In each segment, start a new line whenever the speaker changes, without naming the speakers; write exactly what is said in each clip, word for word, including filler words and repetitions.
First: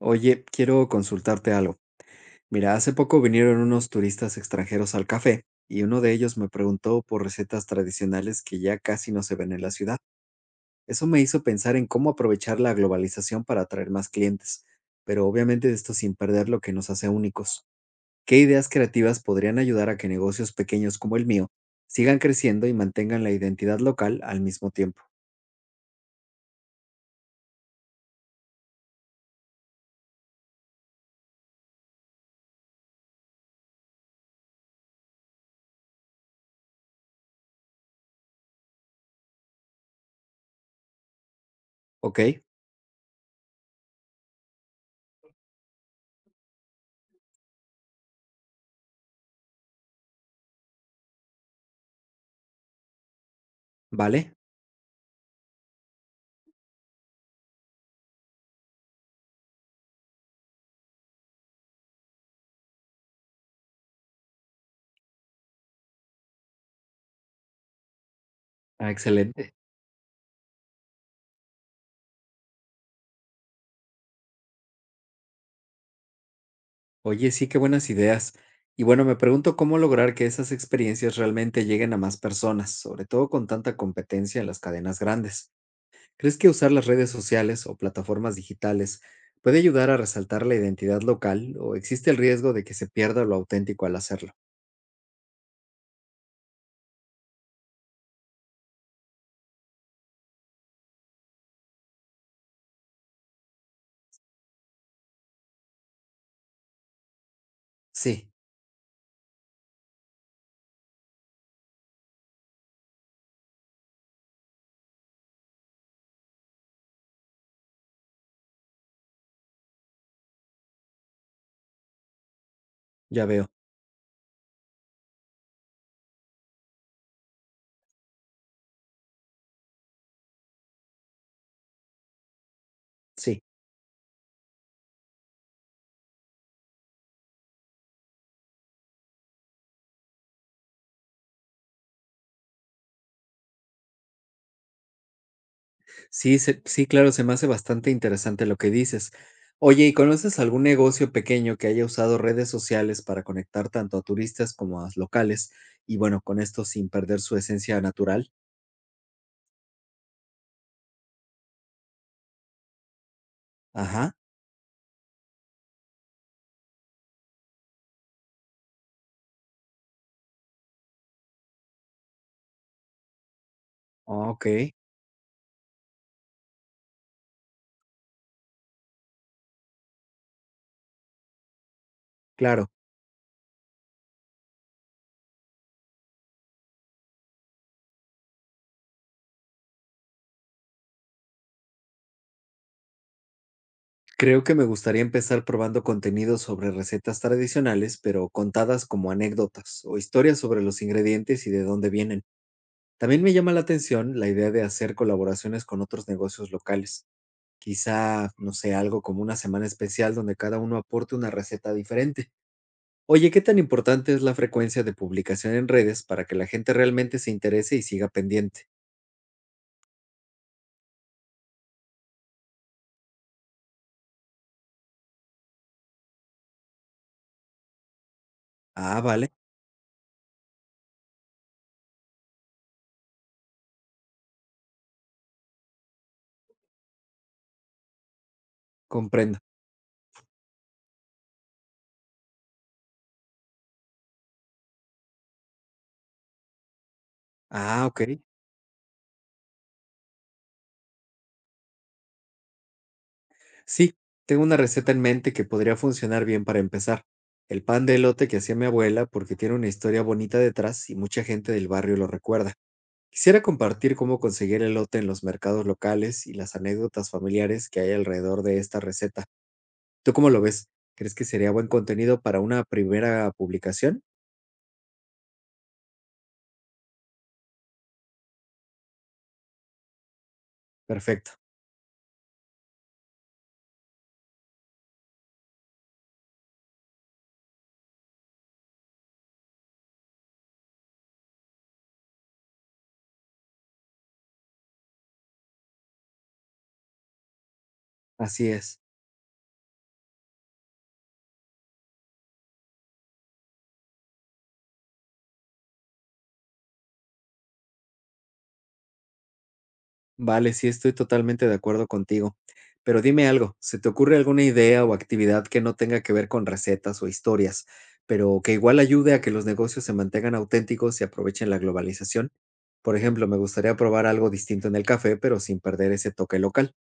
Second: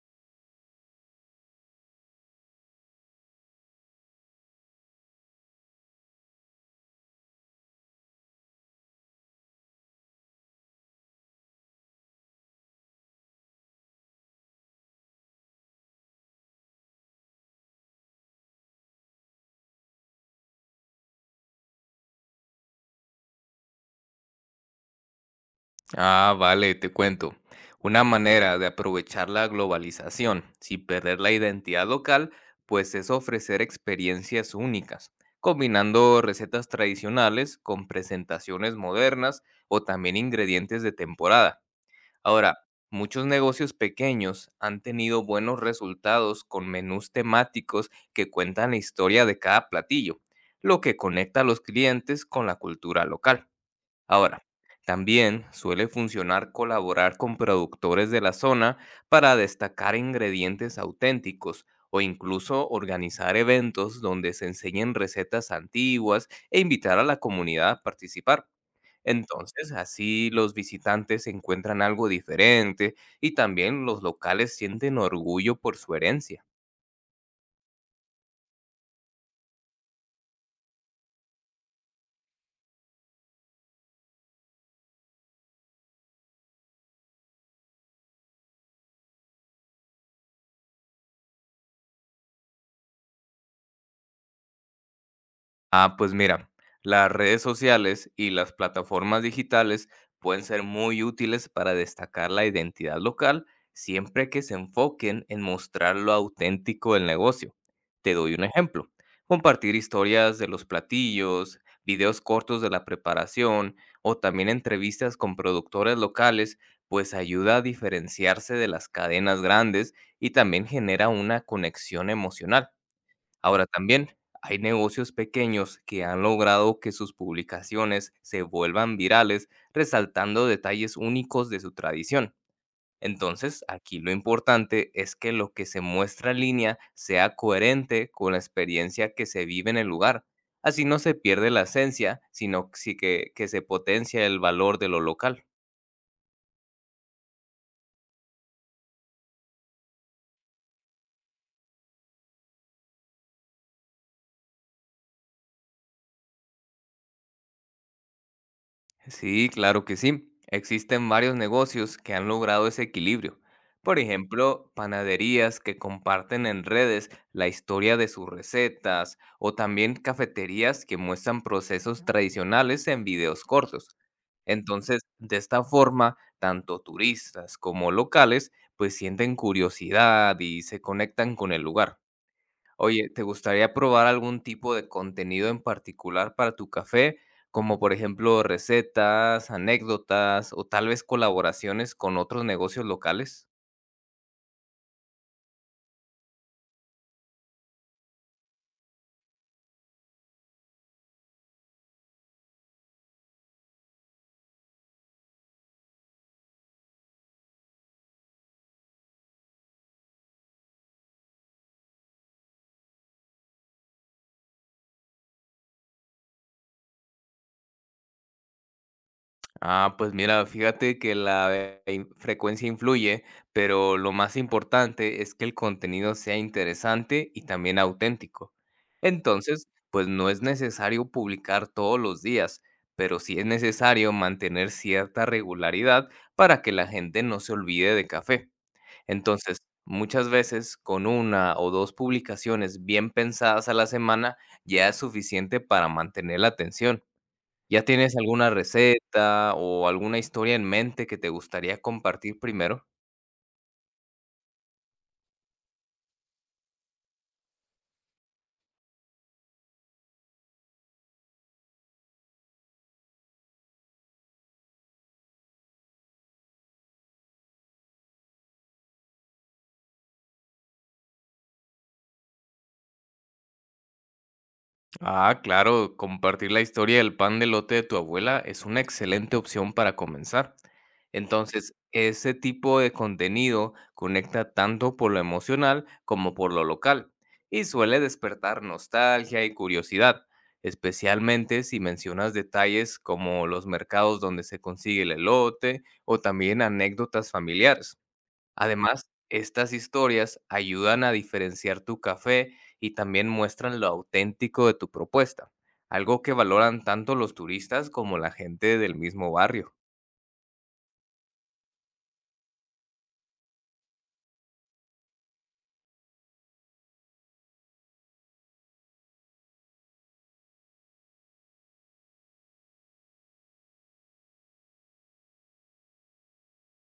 Oye, quiero consultarte algo. Mira, hace poco vinieron unos turistas extranjeros al café y uno de ellos me preguntó por recetas tradicionales que ya casi no se ven en la ciudad. Eso me hizo pensar en cómo aprovechar la globalización para atraer más clientes, pero obviamente esto sin perder lo que nos hace únicos. ¿Qué ideas creativas podrían ayudar a que negocios pequeños como el mío sigan creciendo y mantengan la identidad local al mismo tiempo?
Ah, vale, te cuento. Una manera de aprovechar la globalización sin perder la identidad local, pues es ofrecer experiencias únicas, combinando recetas tradicionales con presentaciones modernas o también ingredientes de temporada.
¿Ok?
Ahora, muchos negocios pequeños han tenido buenos resultados con menús temáticos que cuentan la historia de cada platillo, lo que conecta a los clientes con la cultura local.
¿Vale?
Ahora, también suele funcionar colaborar con productores de la zona para destacar ingredientes auténticos o incluso organizar eventos donde se enseñen recetas antiguas e invitar a la comunidad a participar.
Ah, excelente.
Entonces, así los visitantes encuentran algo diferente y también los locales sienten orgullo por su herencia.
Oye, sí, qué buenas ideas. Y bueno, me pregunto cómo lograr que esas experiencias realmente lleguen a más personas, sobre todo con tanta competencia en las cadenas grandes. ¿Crees que usar las redes sociales o plataformas digitales puede ayudar a resaltar la identidad local o existe el riesgo de que se pierda lo auténtico al hacerlo?
Ah, pues mira, las redes sociales y las plataformas digitales pueden ser muy útiles para destacar la identidad local siempre que se enfoquen en mostrar lo auténtico del negocio. Te
Sí,
doy un ejemplo. Compartir historias de los platillos, videos cortos de la preparación o también entrevistas con productores locales, pues ayuda a diferenciarse de las cadenas grandes y también genera una conexión emocional.
ya veo.
Ahora también hay negocios pequeños que han logrado que sus publicaciones se vuelvan virales, resaltando detalles únicos de su tradición.
Sí.
Entonces, aquí lo importante es que lo que se muestra en línea sea coherente con la experiencia que se vive en el lugar. Así no se pierde la esencia, sino que, sí que que se potencia el valor de lo local.
Sí, se sí, claro, se me hace bastante interesante lo que dices. Oye, ¿y conoces algún negocio pequeño que haya usado redes sociales para conectar tanto a turistas como a locales? Y bueno, con esto sin perder su esencia natural.
Sí, claro que sí. Existen varios negocios que han logrado ese equilibrio. Por
Ajá,
ejemplo, panaderías que comparten en redes la historia de sus recetas o también cafeterías que muestran procesos tradicionales en videos cortos.
ah, ok,
Entonces, de esta forma, tanto turistas como locales pues sienten curiosidad y se conectan con el lugar.
claro.
Oye, ¿te gustaría probar algún tipo de contenido en particular para tu café? Como por ejemplo recetas, anécdotas o tal vez colaboraciones con otros negocios locales.
Creo que me gustaría empezar probando contenido sobre recetas tradicionales, pero contadas como anécdotas o historias sobre los ingredientes y de dónde vienen. También me llama la atención la idea de hacer colaboraciones con otros negocios locales. Quizá, no sé, algo como una semana especial donde cada uno aporte una receta diferente. Oye, ¿qué tan importante es la frecuencia de publicación en redes para que la gente realmente se interese y siga pendiente?
Ah, pues mira, fíjate que la eh, in- frecuencia influye, pero lo más importante es que el contenido sea interesante y también auténtico.
Ah, vale,
Entonces, pues no es necesario publicar todos los días, pero sí es necesario mantener cierta regularidad para que la gente no se olvide de café.
comprendo.
Entonces, muchas veces con una o dos publicaciones bien pensadas a la semana ya es suficiente para mantener la atención. ¿Ya
Ah, ok.
tienes alguna receta o alguna historia en mente que te gustaría compartir primero?
Sí, tengo una receta en mente que podría funcionar bien para empezar. El pan de elote que hacía mi abuela porque tiene una historia bonita detrás y mucha gente del barrio lo recuerda. Quisiera compartir cómo conseguir elote en los mercados locales y las anécdotas familiares que hay alrededor de esta receta. ¿Tú cómo lo ves? ¿Crees que sería buen contenido para una primera publicación?
Ah, claro, compartir la historia del pan de lote de tu abuela es una excelente opción para comenzar.
Perfecto,
Entonces, ese tipo de contenido conecta tanto por lo emocional como por lo local y suele despertar nostalgia y curiosidad, especialmente si mencionas detalles como los mercados donde se consigue el elote o también anécdotas familiares.
así es.
Además, estas historias ayudan a diferenciar tu café y también muestran lo auténtico de tu propuesta, algo que valoran tanto los turistas como la gente del mismo barrio.
Vale, sí, estoy totalmente de acuerdo contigo. Pero dime algo, ¿se te ocurre alguna idea o actividad que no tenga que ver con recetas o historias, pero que igual ayude a que los negocios se mantengan auténticos y aprovechen la globalización? Por ejemplo, me gustaría probar algo distinto en el café, pero sin perder ese toque local.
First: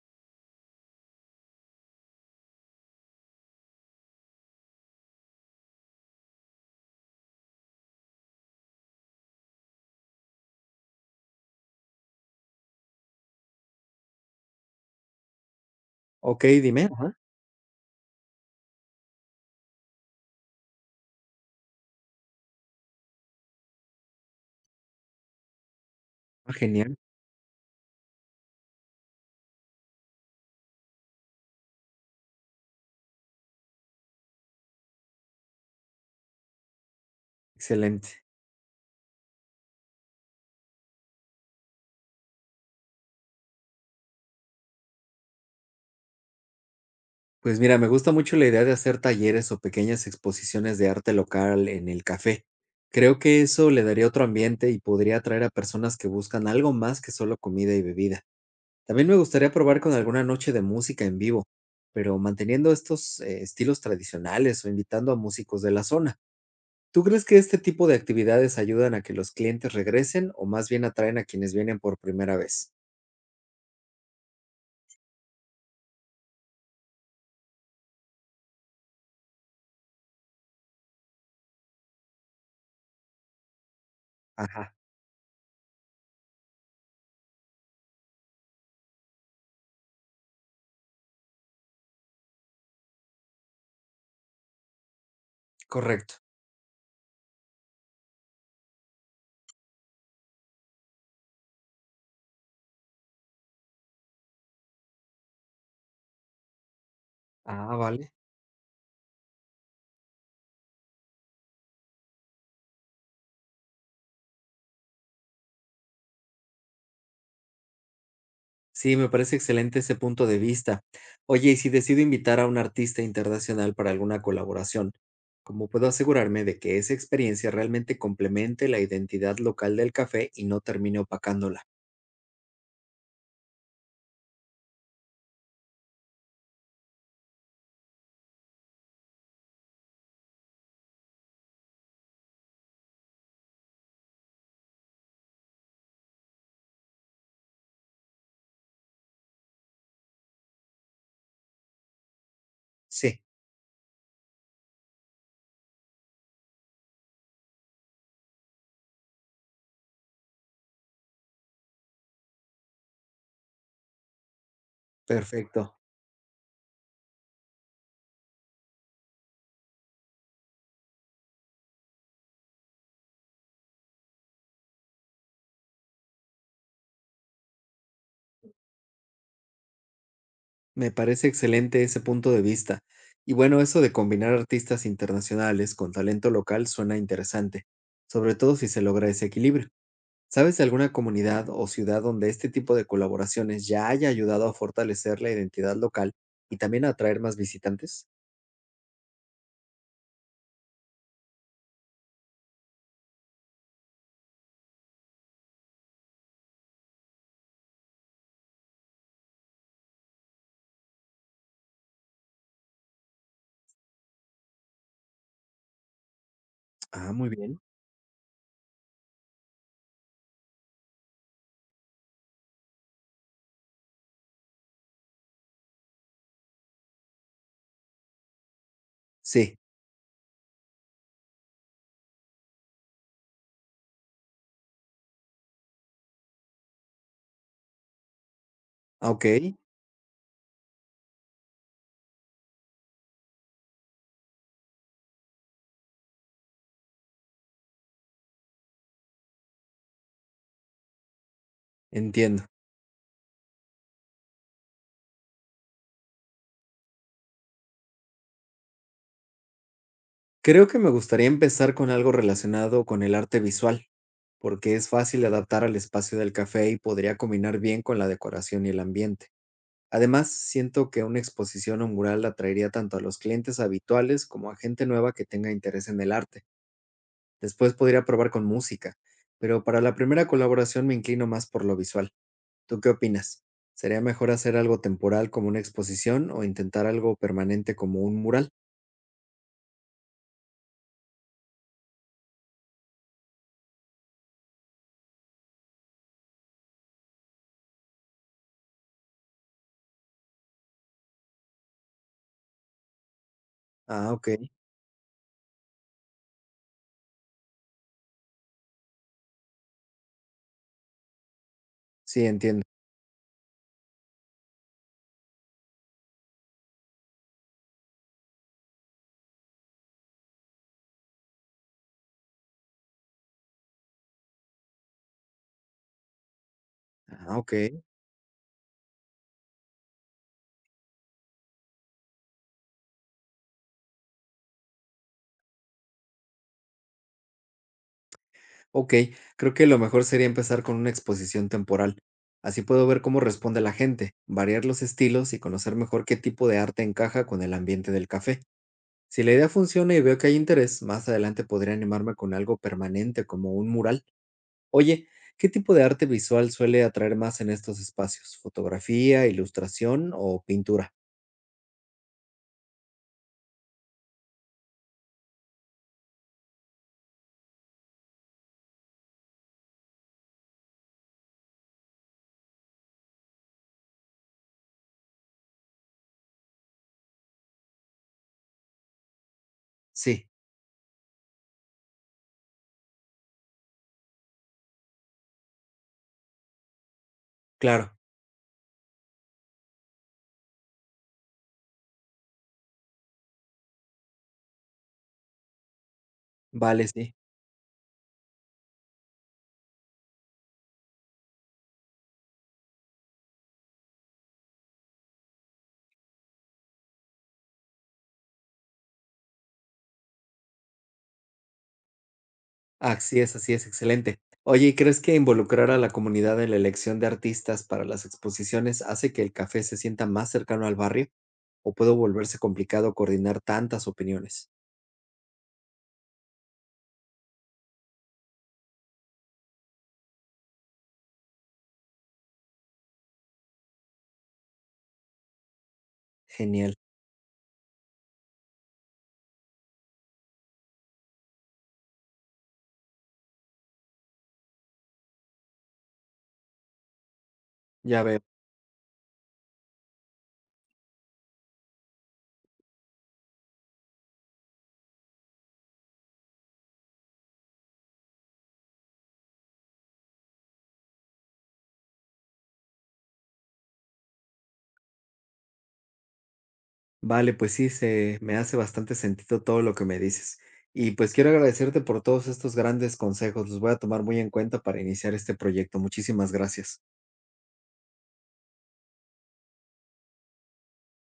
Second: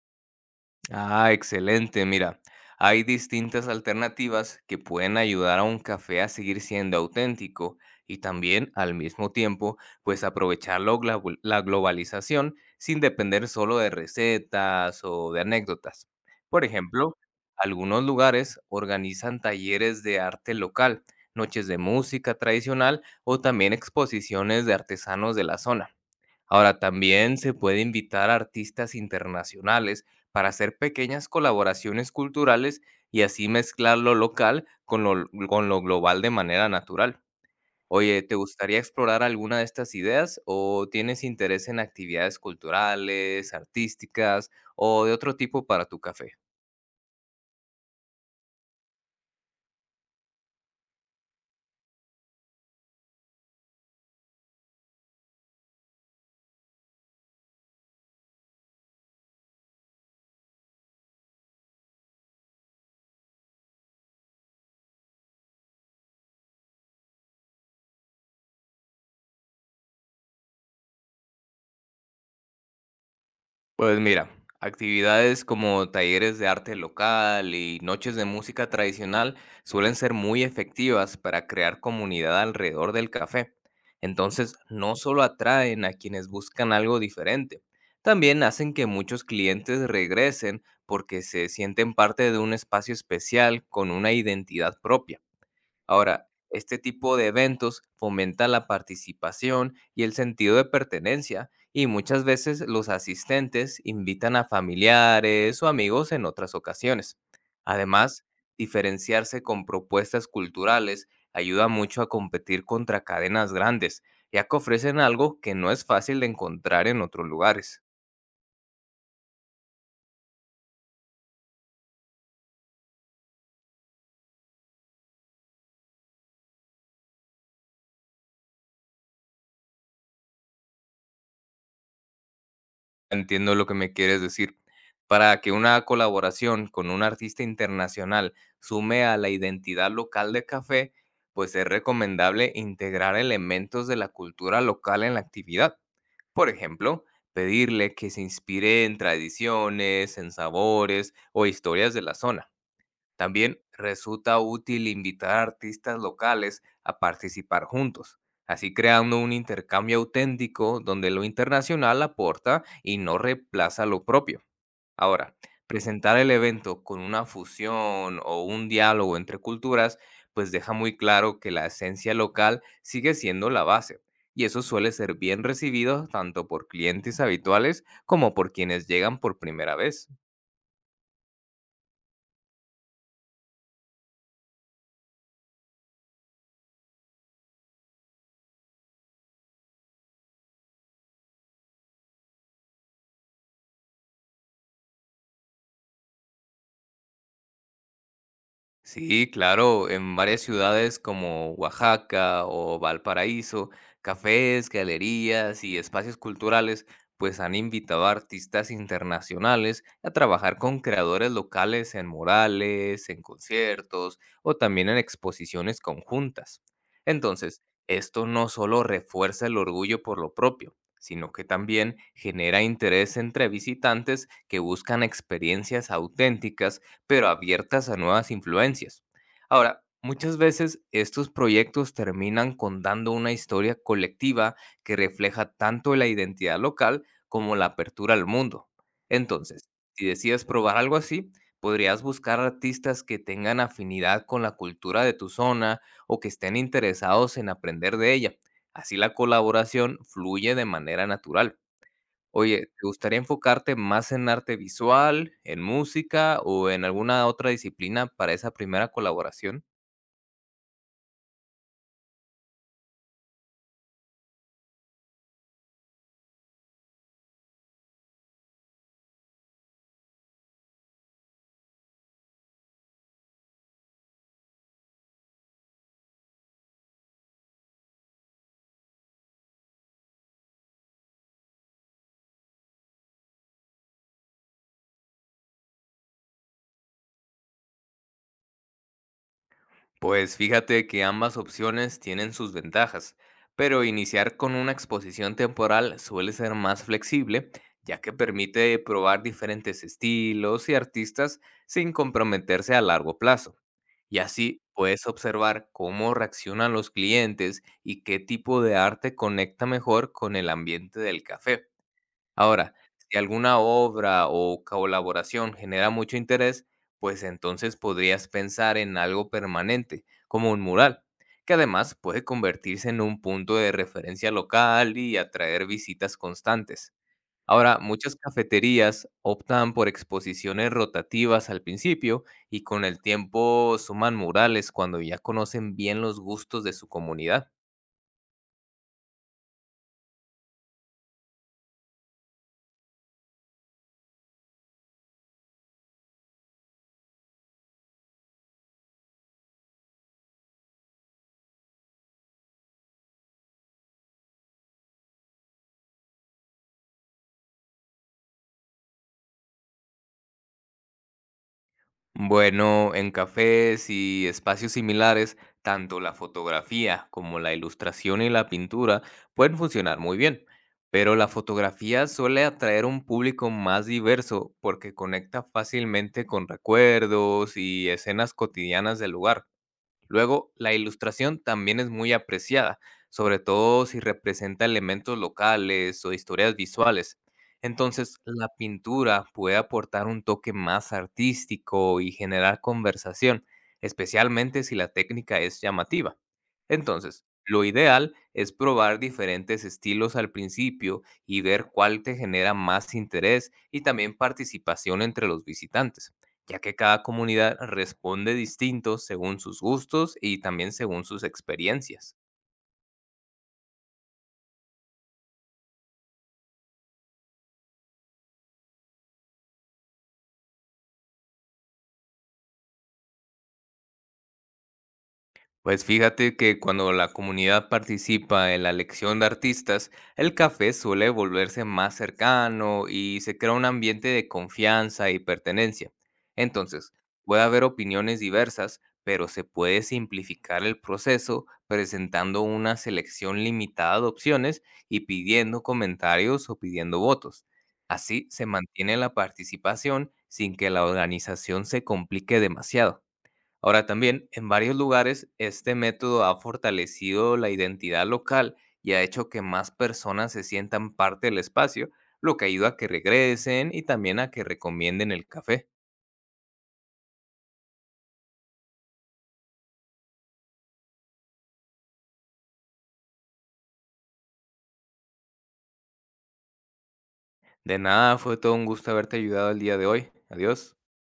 Ah, excelente. Mira, hay distintas alternativas que pueden ayudar a un café a seguir siendo auténtico y también al mismo tiempo, pues aprovechar lo global- la globalización sin depender solo de recetas o de anécdotas.
Ok,
Por
dime. Ajá.
ejemplo, algunos lugares organizan talleres de arte local, noches de música tradicional o también exposiciones de artesanos de la zona.
Ah,
Ahora,
genial,
también se puede invitar a artistas internacionales para hacer pequeñas colaboraciones culturales y así mezclar lo local con lo, con lo global de manera natural. Oye,
excelente.
¿te gustaría explorar alguna de estas ideas o tienes interés en actividades culturales, artísticas o de otro tipo para tu café?
Pues mira, me gusta mucho la idea de hacer talleres o pequeñas exposiciones de arte local en el café. Creo que eso le daría otro ambiente y podría atraer a personas que buscan algo más que solo comida y bebida. También me gustaría probar con alguna noche de música en vivo, pero manteniendo estos eh, estilos tradicionales o invitando a músicos de la zona. ¿Tú crees que este tipo de actividades ayudan a que los clientes regresen o más bien atraen a quienes vienen por primera vez?
Pues mira, actividades como talleres de arte local y noches de música tradicional suelen ser muy efectivas para crear comunidad alrededor del café. Entonces,
Ajá,
no solo atraen a quienes buscan algo diferente, también hacen que muchos clientes regresen porque se sienten parte de un espacio especial con una identidad propia.
correcto.
Ahora, este tipo de eventos fomenta la participación y el sentido de pertenencia y muchas veces los asistentes invitan a familiares o amigos en otras ocasiones.
Ah, vale.
Además, diferenciarse con propuestas culturales ayuda mucho a competir contra cadenas grandes, ya que ofrecen algo que no es fácil de encontrar en otros lugares.
Sí, me parece excelente ese punto de vista. Oye, y si decido invitar a un artista internacional para alguna colaboración, ¿cómo puedo asegurarme de que esa experiencia realmente complemente la identidad local del café y no termine opacándola?
Entiendo lo que me quieres decir. Para que una colaboración con un artista internacional sume a la identidad local de café, pues es recomendable integrar elementos de la cultura local en la actividad. Por ejemplo, pedirle que se inspire en tradiciones, en sabores o historias de la zona.
Sí,
También resulta útil invitar a artistas locales a participar juntos, así creando un intercambio auténtico donde lo internacional aporta y no reemplaza lo propio. Ahora,
perfecto.
presentar el evento con una fusión o un diálogo entre culturas, pues deja muy claro que la esencia local sigue siendo la base, y eso suele ser bien recibido tanto por clientes habituales como por quienes llegan por primera vez.
Me parece excelente ese punto de vista. Y bueno, eso de combinar artistas internacionales con talento local suena interesante, sobre todo si se logra ese equilibrio. ¿Sabes de alguna comunidad o ciudad donde este tipo de colaboraciones ya haya ayudado a fortalecer la identidad local y también a atraer más visitantes?
Sí, claro, en varias ciudades como Oaxaca o Valparaíso, cafés, galerías y espacios culturales pues han invitado a artistas internacionales a trabajar con creadores locales en murales, en conciertos o también en exposiciones conjuntas.
Ah, muy bien.
Entonces, esto no solo refuerza el orgullo por lo propio, sino que también genera interés entre visitantes que buscan experiencias auténticas pero abiertas a nuevas influencias.
Sí,
Ahora, muchas veces estos proyectos terminan contando una historia colectiva que refleja tanto la identidad local como la apertura al mundo.
ah, ok,
Entonces, si decides probar algo así, podrías buscar artistas que tengan afinidad con la cultura de tu zona o que estén interesados en aprender de ella. Así la colaboración fluye de manera natural.
entiendo.
Oye, ¿te gustaría enfocarte más en arte visual, en música o en alguna otra disciplina para esa primera colaboración?
Creo que me gustaría empezar con algo relacionado con el arte visual, porque es fácil adaptar al espacio del café y podría combinar bien con la decoración y el ambiente. Además, siento que una exposición o mural atraería tanto a los clientes habituales como a gente nueva que tenga interés en el arte. Después podría probar con música, pero para la primera colaboración me inclino más por lo visual. ¿Tú qué opinas? ¿Sería mejor hacer algo temporal como una exposición o intentar algo permanente como un mural?
Pues fíjate que ambas opciones tienen sus ventajas, pero iniciar con una exposición temporal suele ser más flexible, ya que permite probar diferentes estilos y artistas sin comprometerse a largo plazo.
Ah,
Y
ok,
así puedes observar cómo reaccionan los clientes y qué tipo de arte conecta mejor con el ambiente del café.
sí, entiendo.
Ahora, si alguna obra o colaboración genera mucho interés, pues entonces podrías pensar en algo permanente, como un mural, que además puede convertirse en un punto de referencia local y atraer visitas constantes.
Ah, ok,
Ahora, muchas cafeterías optan por exposiciones rotativas al principio y con el tiempo suman murales cuando ya conocen bien los gustos de su comunidad.
ok. Creo que lo mejor sería empezar con una exposición temporal. Así puedo ver cómo responde la gente, variar los estilos y conocer mejor qué tipo de arte encaja con el ambiente del café. Si la idea funciona y veo que hay interés, más adelante podría animarme con algo permanente como un mural. Oye, ¿qué tipo de arte visual suele atraer más en estos espacios? ¿Fotografía, ilustración o pintura?
Bueno, en cafés y espacios similares, tanto la fotografía como la ilustración y la pintura pueden funcionar muy bien, pero la fotografía suele atraer un público más diverso porque conecta fácilmente con recuerdos y escenas cotidianas del lugar.
Sí,
Luego, la ilustración también es muy apreciada, sobre todo si representa elementos locales o historias visuales.
claro,
Entonces, la pintura puede aportar un toque más artístico y generar conversación, especialmente si la técnica es llamativa.
vale, sí.
Entonces, lo ideal es probar diferentes estilos al principio y ver cuál te genera más interés y también participación entre los visitantes ya que cada comunidad responde distinto según sus gustos y también según sus experiencias.
Así es, así es, excelente. Oye, ¿y crees que involucrar a la comunidad en la elección de artistas para las exposiciones hace que el café se sienta más cercano al barrio? ¿O puede volverse complicado coordinar tantas opiniones?
Pues fíjate que cuando la comunidad participa en la elección de artistas, el café suele volverse más cercano y se crea un ambiente de confianza y pertenencia.
Genial,
Entonces, puede haber opiniones diversas, pero se puede simplificar el proceso presentando una selección limitada de opciones y pidiendo comentarios o pidiendo votos.
ya veo.
Así se mantiene la participación sin que la organización se complique demasiado. Ahora también, en varios lugares, este método ha fortalecido la identidad local y ha hecho que más personas se sientan parte del espacio, lo que ayuda a que regresen y también a que recomienden el café.
Vale, pues sí, se me hace bastante sentido todo lo que me dices. Y pues quiero agradecerte por todos estos grandes consejos. Los voy a tomar muy en cuenta para iniciar este proyecto. Muchísimas gracias.
De nada, fue todo un gusto haberte ayudado el día de hoy. Adiós.